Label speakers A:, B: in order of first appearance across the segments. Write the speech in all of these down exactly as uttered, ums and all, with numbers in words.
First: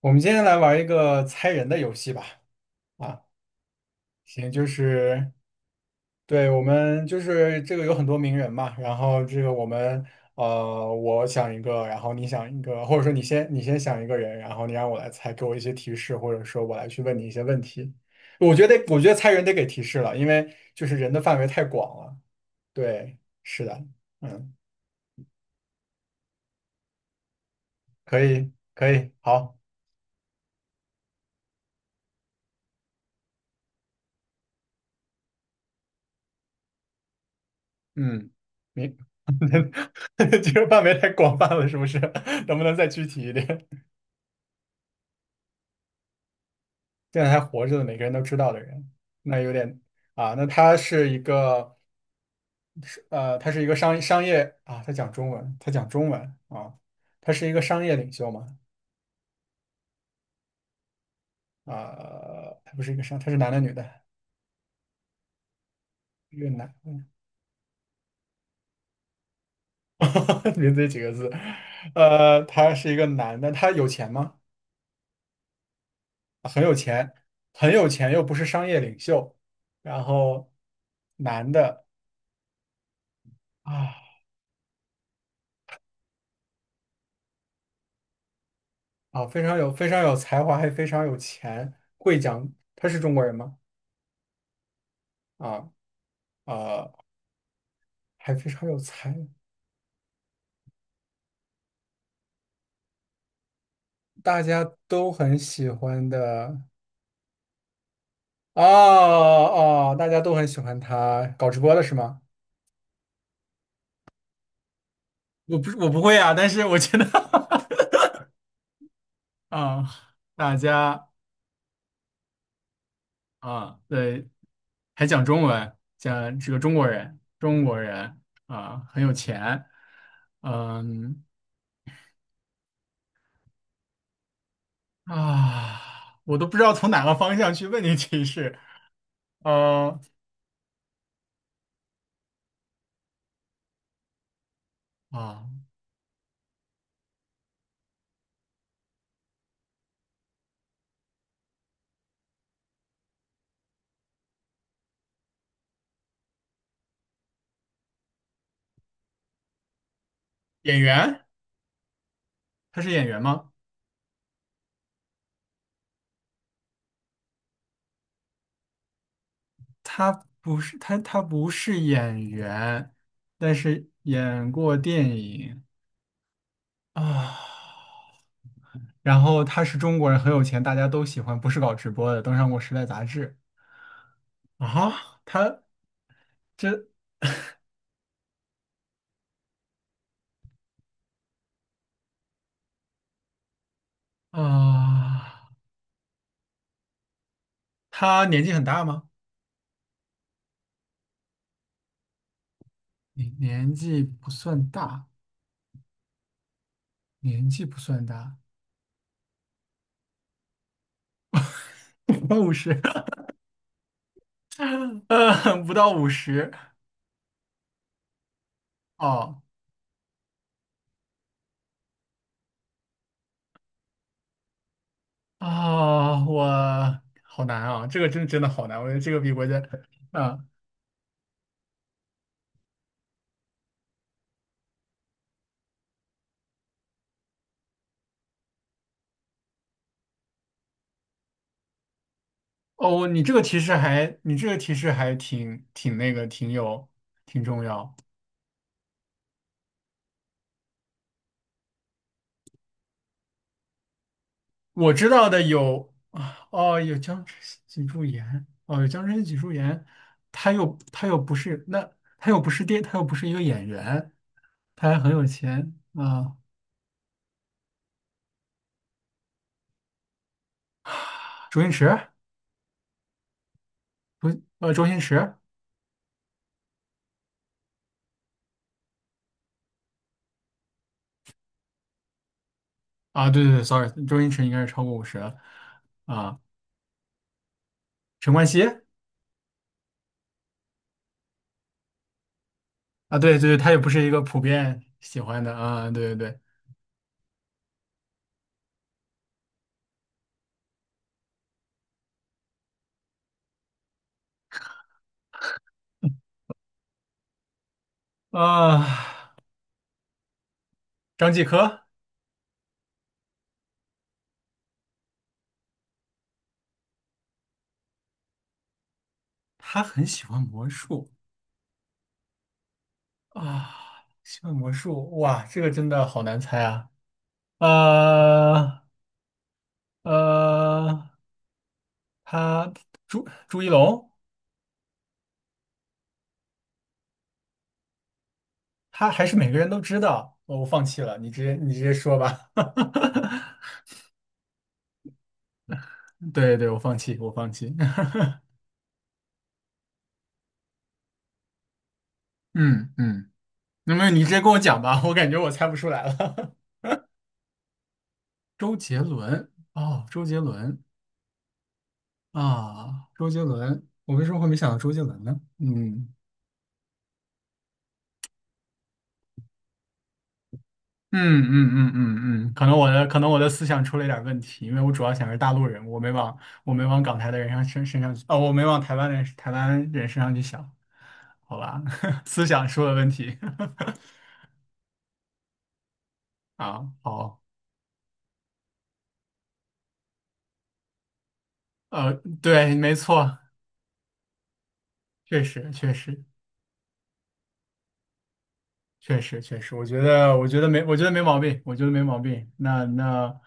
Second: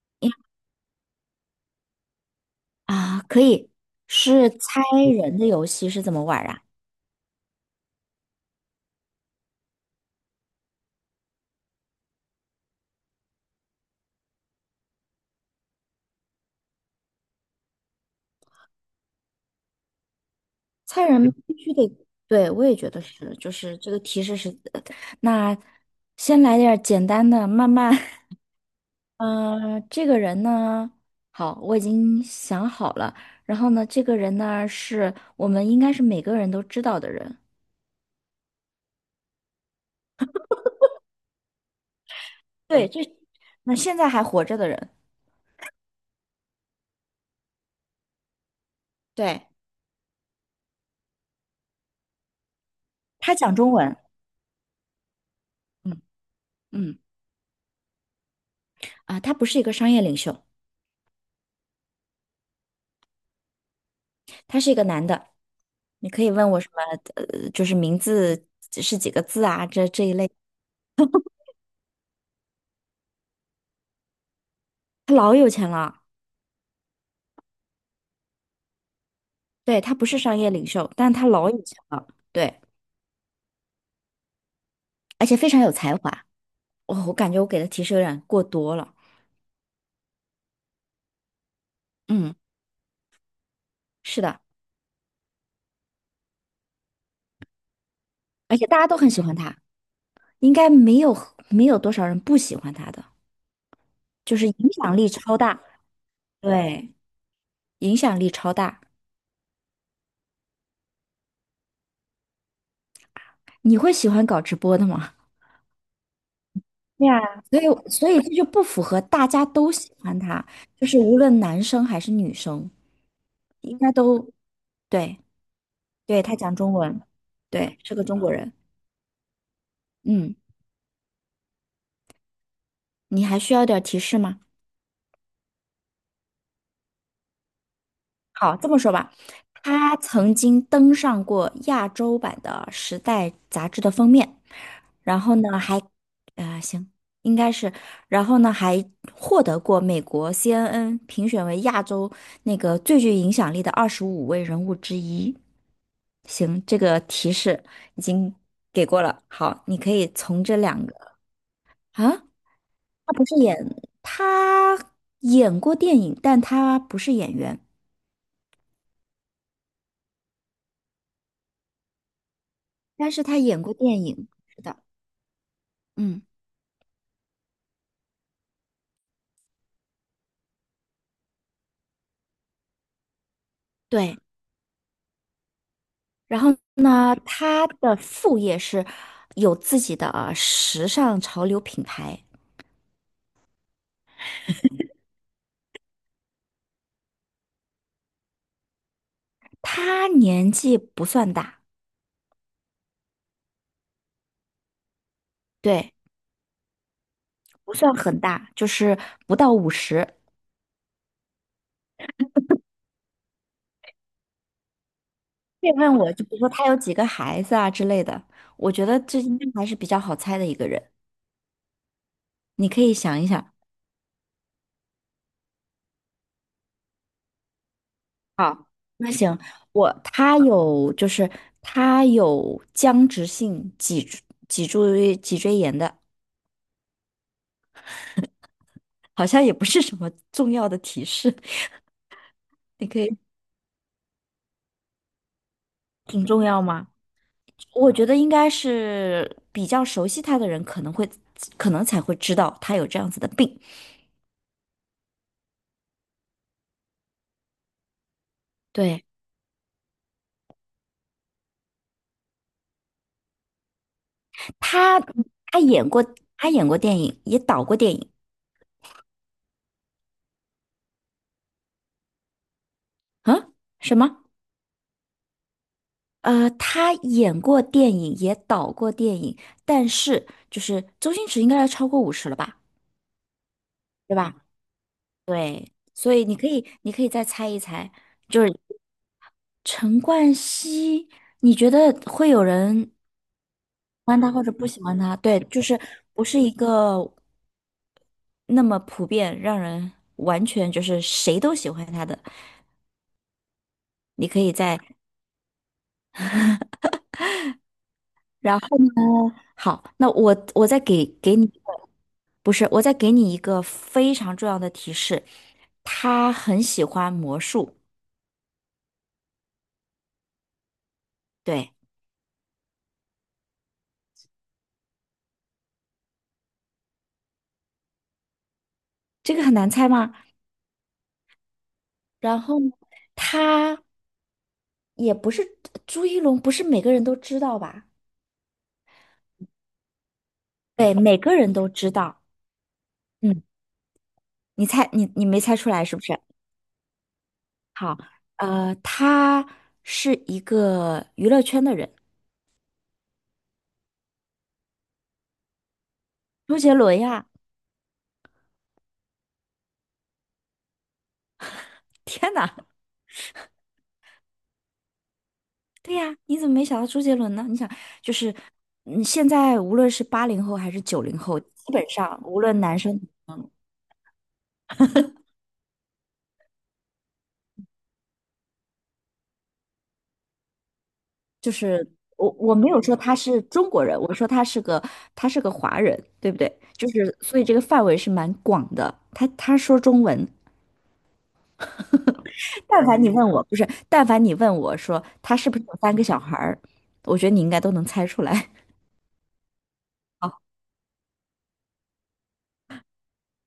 A: 我们
B: 呀
A: 今天来玩一个猜人的游戏吧。
B: 啊，
A: 啊，
B: 可以，
A: 行，
B: 是
A: 就
B: 猜
A: 是
B: 人的游戏是怎么玩儿
A: 对，
B: 啊？
A: 我们就是这个有很多名人嘛，然后这个我们呃，我想一个，然后你想一个，或者说你先你先想一个人，然后你让我来猜，给我一些提示，或者说我来去问你一些问题。我觉得我觉得猜人得给提示了，因为就是
B: 猜
A: 人的
B: 人
A: 范围
B: 必
A: 太
B: 须得，
A: 广了。
B: 对，我也觉得
A: 对，
B: 是，就
A: 是
B: 是
A: 的。
B: 这个提示是，
A: 嗯，
B: 那先来点儿简单的，慢慢，
A: 可以可以，好。
B: 呃，这个人呢，好，我已经想好了，然后呢，这个人呢是我们应该是每个人都知道的人，
A: 嗯，明，这个范围太广泛了，是不是？能不能再
B: 对，这，
A: 具体一点？
B: 那现在还活着的人，
A: 现在还活着的，每个人都知道的人，那
B: 对，
A: 有点啊。那他是一个
B: 他
A: 呃，他
B: 讲
A: 是一
B: 中
A: 个
B: 文，
A: 商商业啊，他讲中文，他讲
B: 嗯
A: 中文啊，
B: 嗯，
A: 他是一个商业领袖嘛？
B: 啊，他不是一个商业领袖，
A: 啊，他不是一个商，他是男的女的？
B: 他是一个男的。你可以
A: 越
B: 问我什
A: 南，
B: 么，呃，就是名字是几个字啊，这这一类。
A: 名字也几个字？呃，他是一个男的，他有钱吗？
B: 他老有钱了，
A: 很有钱，很有钱又不是商业领袖，
B: 对，他
A: 然
B: 不是商
A: 后
B: 业领袖，但他老
A: 男
B: 有钱
A: 的
B: 了，对，
A: 啊。
B: 而且非常有才华。我我感觉我给的提示有点过多了。
A: 啊，非常有，非常有才华，还非常有钱，会
B: 嗯，
A: 讲他是中国人吗？
B: 是的，
A: 啊，啊，还非
B: 而且
A: 常有
B: 大家都很
A: 才，
B: 喜欢他，应该没有没有多少人不喜欢他的，就
A: 大
B: 是
A: 家
B: 影响力
A: 都
B: 超
A: 很
B: 大。
A: 喜欢的。
B: 对，影响力超
A: 哦
B: 大。
A: 哦，大家都很喜欢他，搞直播的是吗？
B: 你会喜欢搞直播的吗？
A: 我不是我不会啊，但是我觉得
B: 对啊，所以所以这就不符合大家 都喜
A: 啊，
B: 欢他，
A: 大
B: 就是
A: 家
B: 无论男生还是女生。
A: 啊，
B: 应该
A: 对，
B: 都
A: 还
B: 对，
A: 讲中文，
B: 对，他
A: 讲这
B: 讲
A: 个中
B: 中
A: 国
B: 文，
A: 人，中
B: 对，
A: 国
B: 是个中
A: 人
B: 国人。
A: 啊，很有钱。
B: 嗯，
A: 嗯，
B: 你还需要点儿提示吗？
A: 啊，我都不知道从哪个方向去问你提示。
B: 好，这么说吧，他
A: 呃
B: 曾经登上过亚洲版的《时代》杂志的封面，然后
A: 啊，
B: 呢，还，呃，行，应该是，然后呢，还获得过美国 C N N 评选为亚洲那个最具影响力的二十五位人物之一。行，这个提示已经给过了。好，你可以从这
A: 演
B: 两个。
A: 员，
B: 啊，
A: 他是演
B: 他
A: 员
B: 不是
A: 吗？
B: 演，他演过电影，但他不是演员，
A: 他不是，他他不是演员，
B: 但是他
A: 但
B: 演过
A: 是
B: 电影，
A: 演
B: 是
A: 过
B: 的，
A: 电影
B: 嗯，
A: 啊。然后他是中国人，很有钱，大家都喜欢，不是搞直播的，登上过《时代》杂志
B: 对。
A: 啊。他
B: 然后
A: 这，
B: 呢，他的副业是有自己的呃时尚潮流品牌。
A: 啊，他年纪很大吗？
B: 他年纪不算大，
A: 你年纪不算大，
B: 对，
A: 年纪
B: 不
A: 不
B: 算
A: 算
B: 很
A: 大，
B: 大，就是不到五十。
A: 不到五十，呃，不
B: 别
A: 到
B: 问
A: 五
B: 我，就比如说
A: 十。
B: 他有几个孩子啊之类的，我觉得这应
A: 哦，
B: 该还是比较好猜的一个人。你可以想一想，
A: 啊，我好难啊，这个真真的好
B: 好，
A: 难，我觉得这
B: 那
A: 个比
B: 行，
A: 国家
B: 我
A: 啊，
B: 他有就是他有僵直性脊柱脊柱脊椎炎的，好像也不是什么重要的提示，你可
A: 哦，
B: 以
A: 你这个提示还，你这个提示还挺挺那
B: 很
A: 个，
B: 重
A: 挺
B: 要
A: 有，
B: 吗？
A: 挺重
B: 我
A: 要。
B: 觉得应该是比较熟悉他的人可能会可能才会知道他有这样子的病。
A: 我知道的有啊，哦，有僵直性脊柱炎，哦，有
B: 对，
A: 僵直性脊柱炎。他又他又不是那，他又不是电，他又不是一个演员，他还
B: 他，
A: 很有
B: 他
A: 钱
B: 演过
A: 啊。
B: 他演过电影，也导过电影
A: 周星驰，
B: 啊？什么？
A: 呃，周星驰。
B: 呃，他演过电影，也导过电影，但是就是周星驰应该要超过五十了吧，
A: 啊，对对对，sorry，
B: 对
A: 周星
B: 吧？
A: 驰应该是超过五十了。
B: 所以你可以，你可以再猜一猜，
A: 陈
B: 就
A: 冠希。
B: 是陈冠希，你觉得会有人喜
A: 啊，对对对，他也不是一个
B: 欢他
A: 普
B: 或者不喜
A: 遍
B: 欢他？
A: 喜
B: 对，
A: 欢的
B: 就是
A: 啊，对对
B: 不是
A: 对。
B: 一个那么普遍，让人完全就是谁都喜欢他的。你可以再，然后
A: 啊，
B: 好，那我我再给
A: 张
B: 给
A: 继
B: 你。
A: 科。
B: 不是，我再给你一个非常重要的提示，他很喜欢魔术。
A: 他很喜欢魔术。
B: 对，
A: 啊，喜欢魔术，哇，这个真的好难猜啊。呃
B: 这个很难猜吗？
A: 呃，
B: 然后呢
A: 他朱朱一
B: 他
A: 龙，
B: 也不是朱一龙，不是每个人都知道吧？
A: 他还是每个人都知道，哦，我放
B: 对，
A: 弃
B: 每
A: 了，你
B: 个
A: 直
B: 人
A: 接
B: 都
A: 你直
B: 知
A: 接说
B: 道。
A: 吧。
B: 嗯，你猜，你你没猜出来是不是？
A: 对对，我放弃，我放弃。
B: 好，呃，他是一个娱乐圈的人，
A: 嗯嗯。那么你直接跟我讲吧，我感觉我猜不出来了。
B: 周杰伦呀！
A: 周杰伦，哦，周杰伦，
B: 天哪，
A: 啊，周杰伦，我为什么会没想到周杰伦呢？
B: 对
A: 嗯
B: 呀，你怎么没想到周杰伦呢？你想，就是，嗯，现在无论是八零后还是九零后，
A: 嗯
B: 基
A: 嗯
B: 本
A: 嗯
B: 上无
A: 嗯嗯，
B: 论
A: 可能
B: 男
A: 我
B: 生，
A: 的可能我的思想出了一点问题，因为我主要想是大陆人，我没往我没往港台的人上身身上去，哦，我没往台湾人台湾人身上去想。
B: 就
A: 好吧，
B: 是 我
A: 思
B: 我
A: 想
B: 没有
A: 出了
B: 说
A: 问
B: 他
A: 题。
B: 是中国人，我说他是个他是个华人，对不对？就
A: 啊，
B: 是所
A: 好，
B: 以这个范围是蛮广的。他他说中文，
A: 呃，对，
B: 但
A: 没
B: 凡你问
A: 错，
B: 我，不是，但凡你问我说他
A: 确
B: 是不是
A: 实
B: 有
A: 确
B: 三个小
A: 实，
B: 孩儿，我觉得你应该都能猜出来。
A: 确实，确实。我觉得，
B: 好，
A: 我觉得没，我觉得没毛病，我觉得没毛病。那那，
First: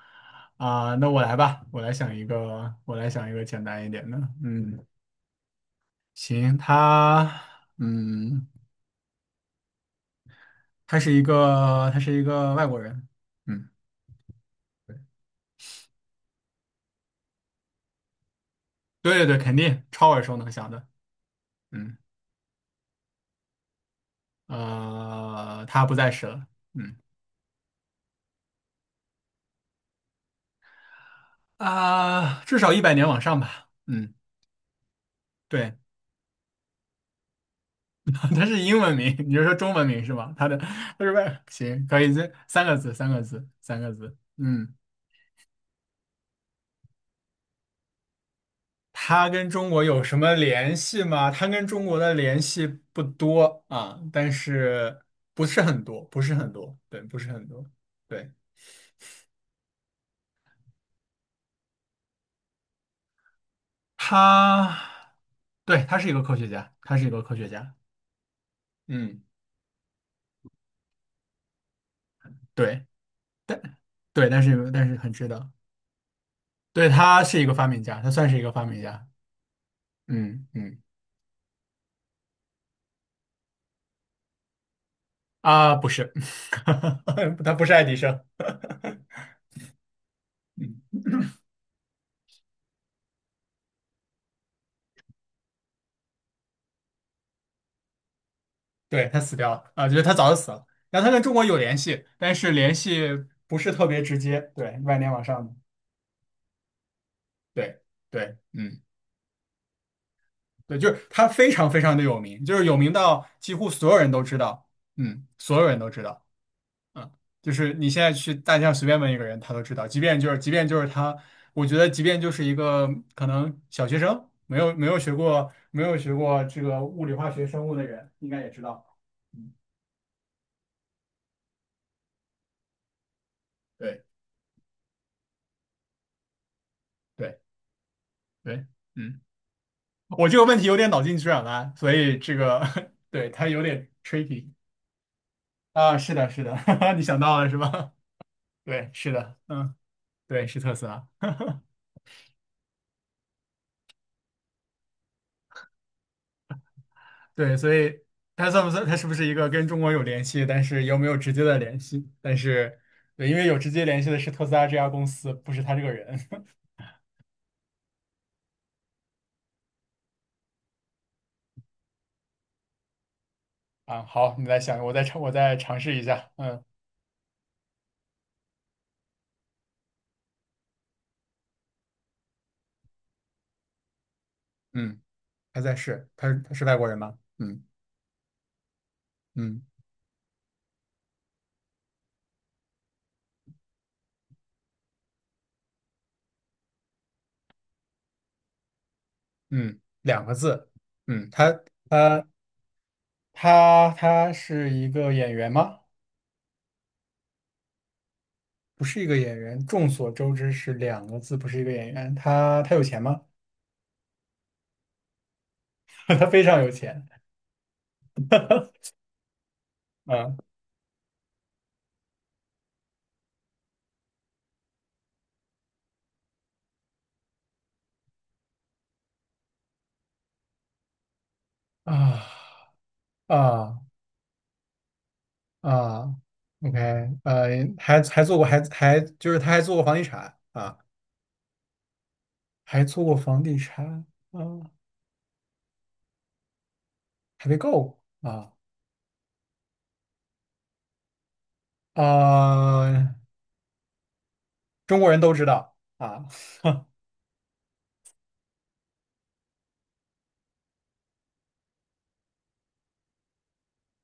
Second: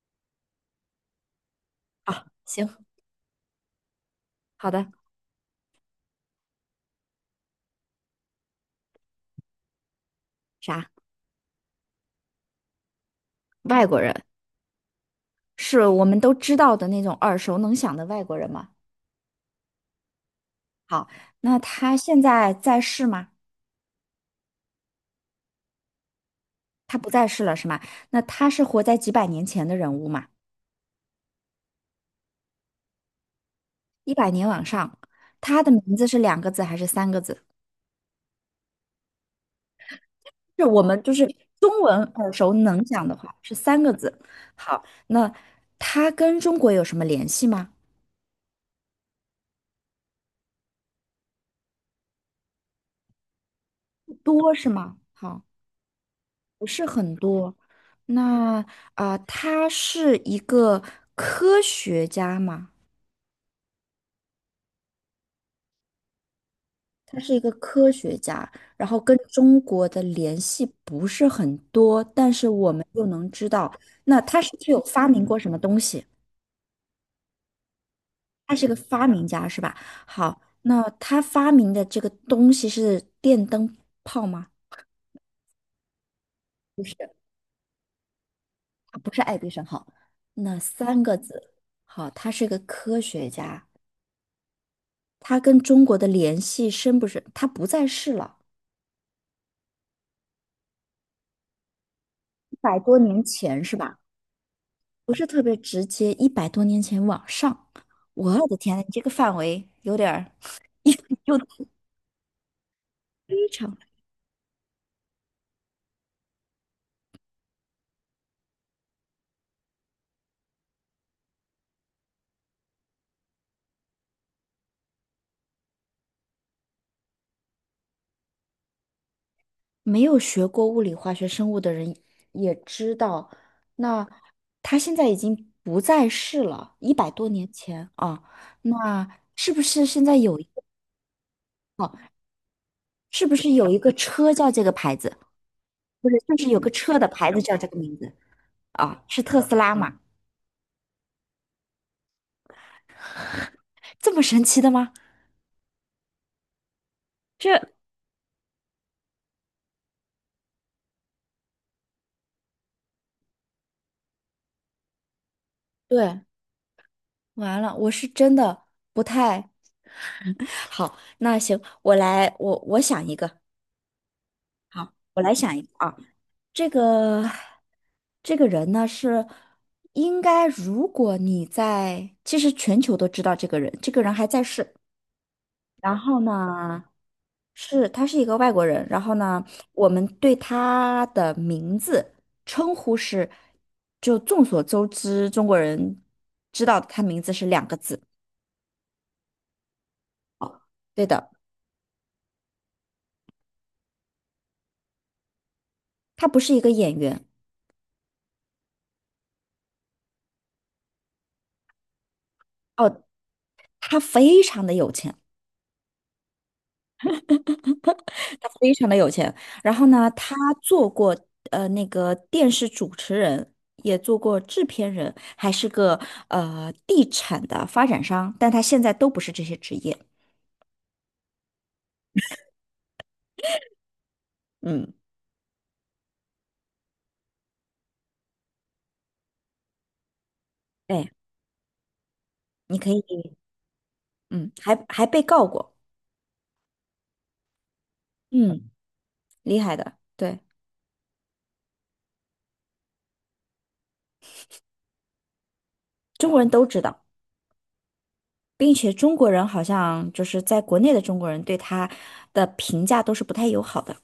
A: 啊、那我来吧，我来想一
B: 好，
A: 个，
B: 行，
A: 我来想一个简单一点的。
B: 好
A: 嗯，
B: 的，
A: 行，他，嗯，
B: 啥？
A: 他是一个，他是一个外国人。嗯，
B: 外国人是我们都知道的那种耳熟能详的外国人吗？
A: 对对对，肯定超耳熟能详的。
B: 好，那
A: 嗯，
B: 他现在在世吗？
A: 呃，他不在世了。嗯，
B: 他不在世了是吗？那他是活在几百年前的人物嘛？
A: 啊、至少一百年往上吧。嗯，
B: 一百年往上，他的
A: 对。
B: 名字是两个字还是三个字？
A: 它是英文名，你就说中文名是吧？它的，
B: 是我
A: 它
B: 们
A: 是
B: 就是
A: 外
B: 中
A: 行，可
B: 文
A: 以，这
B: 耳熟
A: 三个
B: 能
A: 字，
B: 详
A: 三
B: 的
A: 个
B: 话
A: 字，
B: 是
A: 三
B: 三
A: 个
B: 个
A: 字。
B: 字。
A: 嗯，
B: 好，那他跟中国有什么联系吗？
A: 它跟中国有什么联系吗？它跟中国的联系不多啊，
B: 不
A: 但
B: 多是
A: 是，
B: 吗？好，
A: 不是很多，不是很
B: 不
A: 多，
B: 是
A: 对，
B: 很
A: 不是很
B: 多。
A: 多。对，
B: 那啊、呃他是一个科学家吗？
A: 他，对，他是一个科学家，他是一
B: 他
A: 个
B: 是
A: 科
B: 一
A: 学
B: 个
A: 家。
B: 科学家，然后跟
A: 嗯，
B: 中国的联系不是很多，但是我们
A: 对，
B: 知
A: 但，
B: 道，那
A: 对，但
B: 他是不
A: 是
B: 是有
A: 但是
B: 发
A: 很
B: 明
A: 值
B: 过什
A: 得。
B: 么东西？
A: 对，他是一个发明家，他算是一个
B: 他
A: 发
B: 是个
A: 明家。
B: 发明家，是吧？好，
A: 嗯嗯。
B: 那他发明的这个东西是电灯泡吗？
A: 啊，不是，
B: 不是，
A: 他不是爱迪生。
B: 他不是 爱迪生。好，那
A: 嗯，
B: 三个字，好，他是个科学家，他跟中国的联系深不深？他不在世了，
A: 对，他死掉了啊，就是他早就死了。然后他跟中国有联系，但是
B: 一
A: 联
B: 百多
A: 系
B: 年
A: 不
B: 前
A: 是
B: 是
A: 特
B: 吧？
A: 别直接，对，万年
B: 不
A: 往
B: 是
A: 上
B: 特
A: 的。
B: 别直接，一百多年前往上，
A: 对，对，
B: 我的天
A: 嗯，
B: 呐，你这个范围有点儿
A: 对，就
B: 又
A: 是他非
B: 又
A: 常非常的有名，就是有名到
B: 非
A: 几乎
B: 常
A: 所有人都知道。嗯，所有人都知道。嗯，就是你现在去大街上随便问一个人，他都知道。即便就是，即便就是他，我觉得即便就是一个可能小学生，没有没有学过没有学过这个物理、化学、生物的人，应该也知道。嗯，
B: 没有学过物理、化学、生物的人也知道，
A: 对
B: 那他现在已经不在世了，一百多
A: 对
B: 年前啊，
A: 对，
B: 那
A: 嗯，
B: 是不是现在
A: 我这
B: 有一
A: 个问
B: 个
A: 题有点脑筋急转弯，所以这个
B: 是
A: 对
B: 不
A: 他
B: 是
A: 有
B: 有一
A: 点
B: 个车
A: tricky。
B: 叫这个牌子，
A: 啊，
B: 不
A: 是
B: 是，
A: 的，
B: 就
A: 是
B: 是
A: 的。
B: 有个 车
A: 你
B: 的
A: 想
B: 牌
A: 到
B: 子
A: 了
B: 叫
A: 是
B: 这个
A: 吧？
B: 名字
A: 对，
B: 啊？
A: 是
B: 是
A: 的，
B: 特斯
A: 嗯，
B: 拉嘛？
A: 对，是特斯拉。
B: 这么神奇的吗？
A: 对，
B: 这
A: 所以他算不算？他是不是一个跟中国有联系，但是又没有直接的联系？但是，对，因为有直接联系的是特斯拉这家公司，不是他这个人。
B: 对，完了，我是真的不太。好，那行，我来，我我想一个，
A: 啊，好，你再想，我
B: 好，
A: 再尝，
B: 我
A: 我
B: 来
A: 再
B: 想一个
A: 尝试
B: 啊。
A: 一下。嗯，
B: 这个这个人呢是应该，如果你在，其实全球都知道这个人，这个人还在世。
A: 嗯，他在
B: 然
A: 是，
B: 后
A: 他他是外
B: 呢，
A: 国人吗？嗯
B: 是他是一个外国人。然后呢，
A: 嗯
B: 我们对他的名字称呼是，就众所周知，中国人知道他名字是两个字。
A: 嗯，两个字。
B: 对
A: 嗯，
B: 的，
A: 他他他他是一个演员吗？
B: 他不是一个演员
A: 不是一个演员。众所周知是两个字，不是一个演员。他他有钱
B: 哦，
A: 吗？
B: 他非常的有钱。
A: 他非常有钱。
B: 他非常 的有钱。然后呢，他
A: 嗯，
B: 做过呃那个电视主持人，也做过制片人，还是个呃地产的发展商，但他现在都不是这些职业。
A: 啊，啊。
B: 嗯，
A: 啊，OK，呃，还还做过，还还就是他还做过房地产啊，
B: 对，你
A: 还
B: 可
A: 做过
B: 以，
A: 房地产啊，
B: 嗯，还还被告过，
A: 还被告过啊。
B: 嗯，厉害的，对，
A: 啊，中国人都知道啊。
B: 中国人都知 道。并且中国人好像就是在国内的中国人对他的评价都是不太友好的，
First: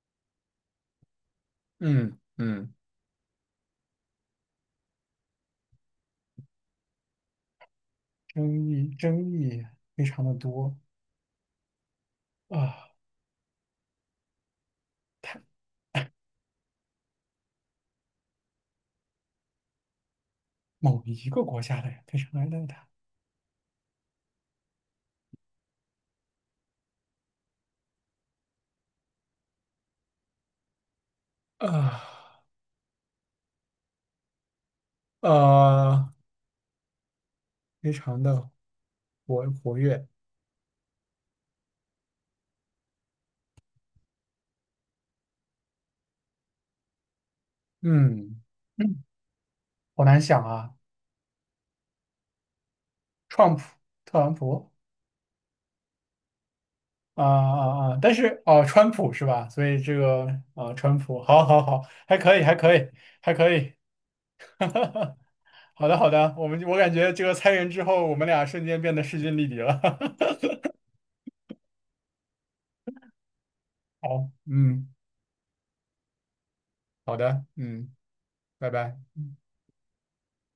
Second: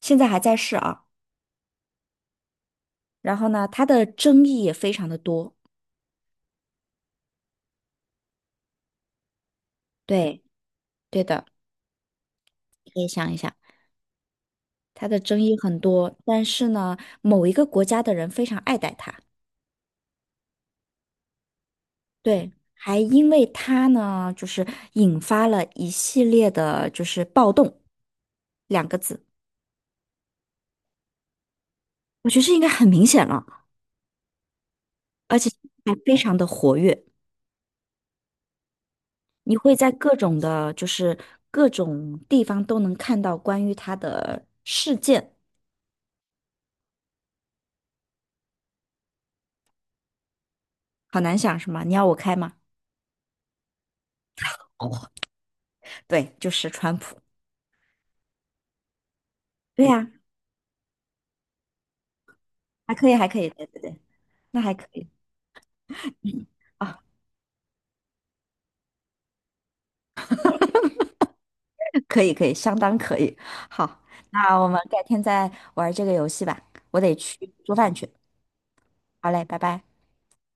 B: 现在还在世啊。
A: 嗯嗯，
B: 然后呢，他的争议也非常的多。
A: 争议争议非常的
B: 对，
A: 多
B: 对的，
A: 啊，
B: 可以想一想。它的争
A: 他
B: 议很多，但是呢，某一个国家的人非常爱戴它，
A: 某一个国家的人非常爱
B: 对，
A: 戴他。
B: 还因为它呢，就是引发了一系列的，就是暴动两个字，
A: 啊，
B: 我觉得这应该很明显了，而且还
A: 呃，
B: 非常的活跃，
A: 非常的活
B: 你会
A: 活
B: 在
A: 跃，
B: 各种的，就是各种地方都能看到关于它的事件，
A: 嗯，嗯，好难想啊。
B: 好难想是吗？你要我开吗？
A: 川普，特朗 普。
B: 哦，对，就是川普，
A: 啊啊啊！但是哦，川普是吧？所以
B: 对
A: 这
B: 呀、
A: 个啊，川普，好，好，好，还可以，还可以，
B: 还可以，还
A: 还
B: 可以，
A: 可
B: 对
A: 以。
B: 对对，那还可以。
A: 好的，好的，我们，我感
B: 啊。
A: 觉这个参人之后，我们俩瞬间变得势均力敌了。
B: 可以，可以，相当可以。好，
A: 好，
B: 那我们
A: 嗯，
B: 改天再玩这个游戏吧，我得
A: 好的，
B: 去做
A: 嗯，
B: 饭去。
A: 拜拜。
B: 好嘞，拜拜。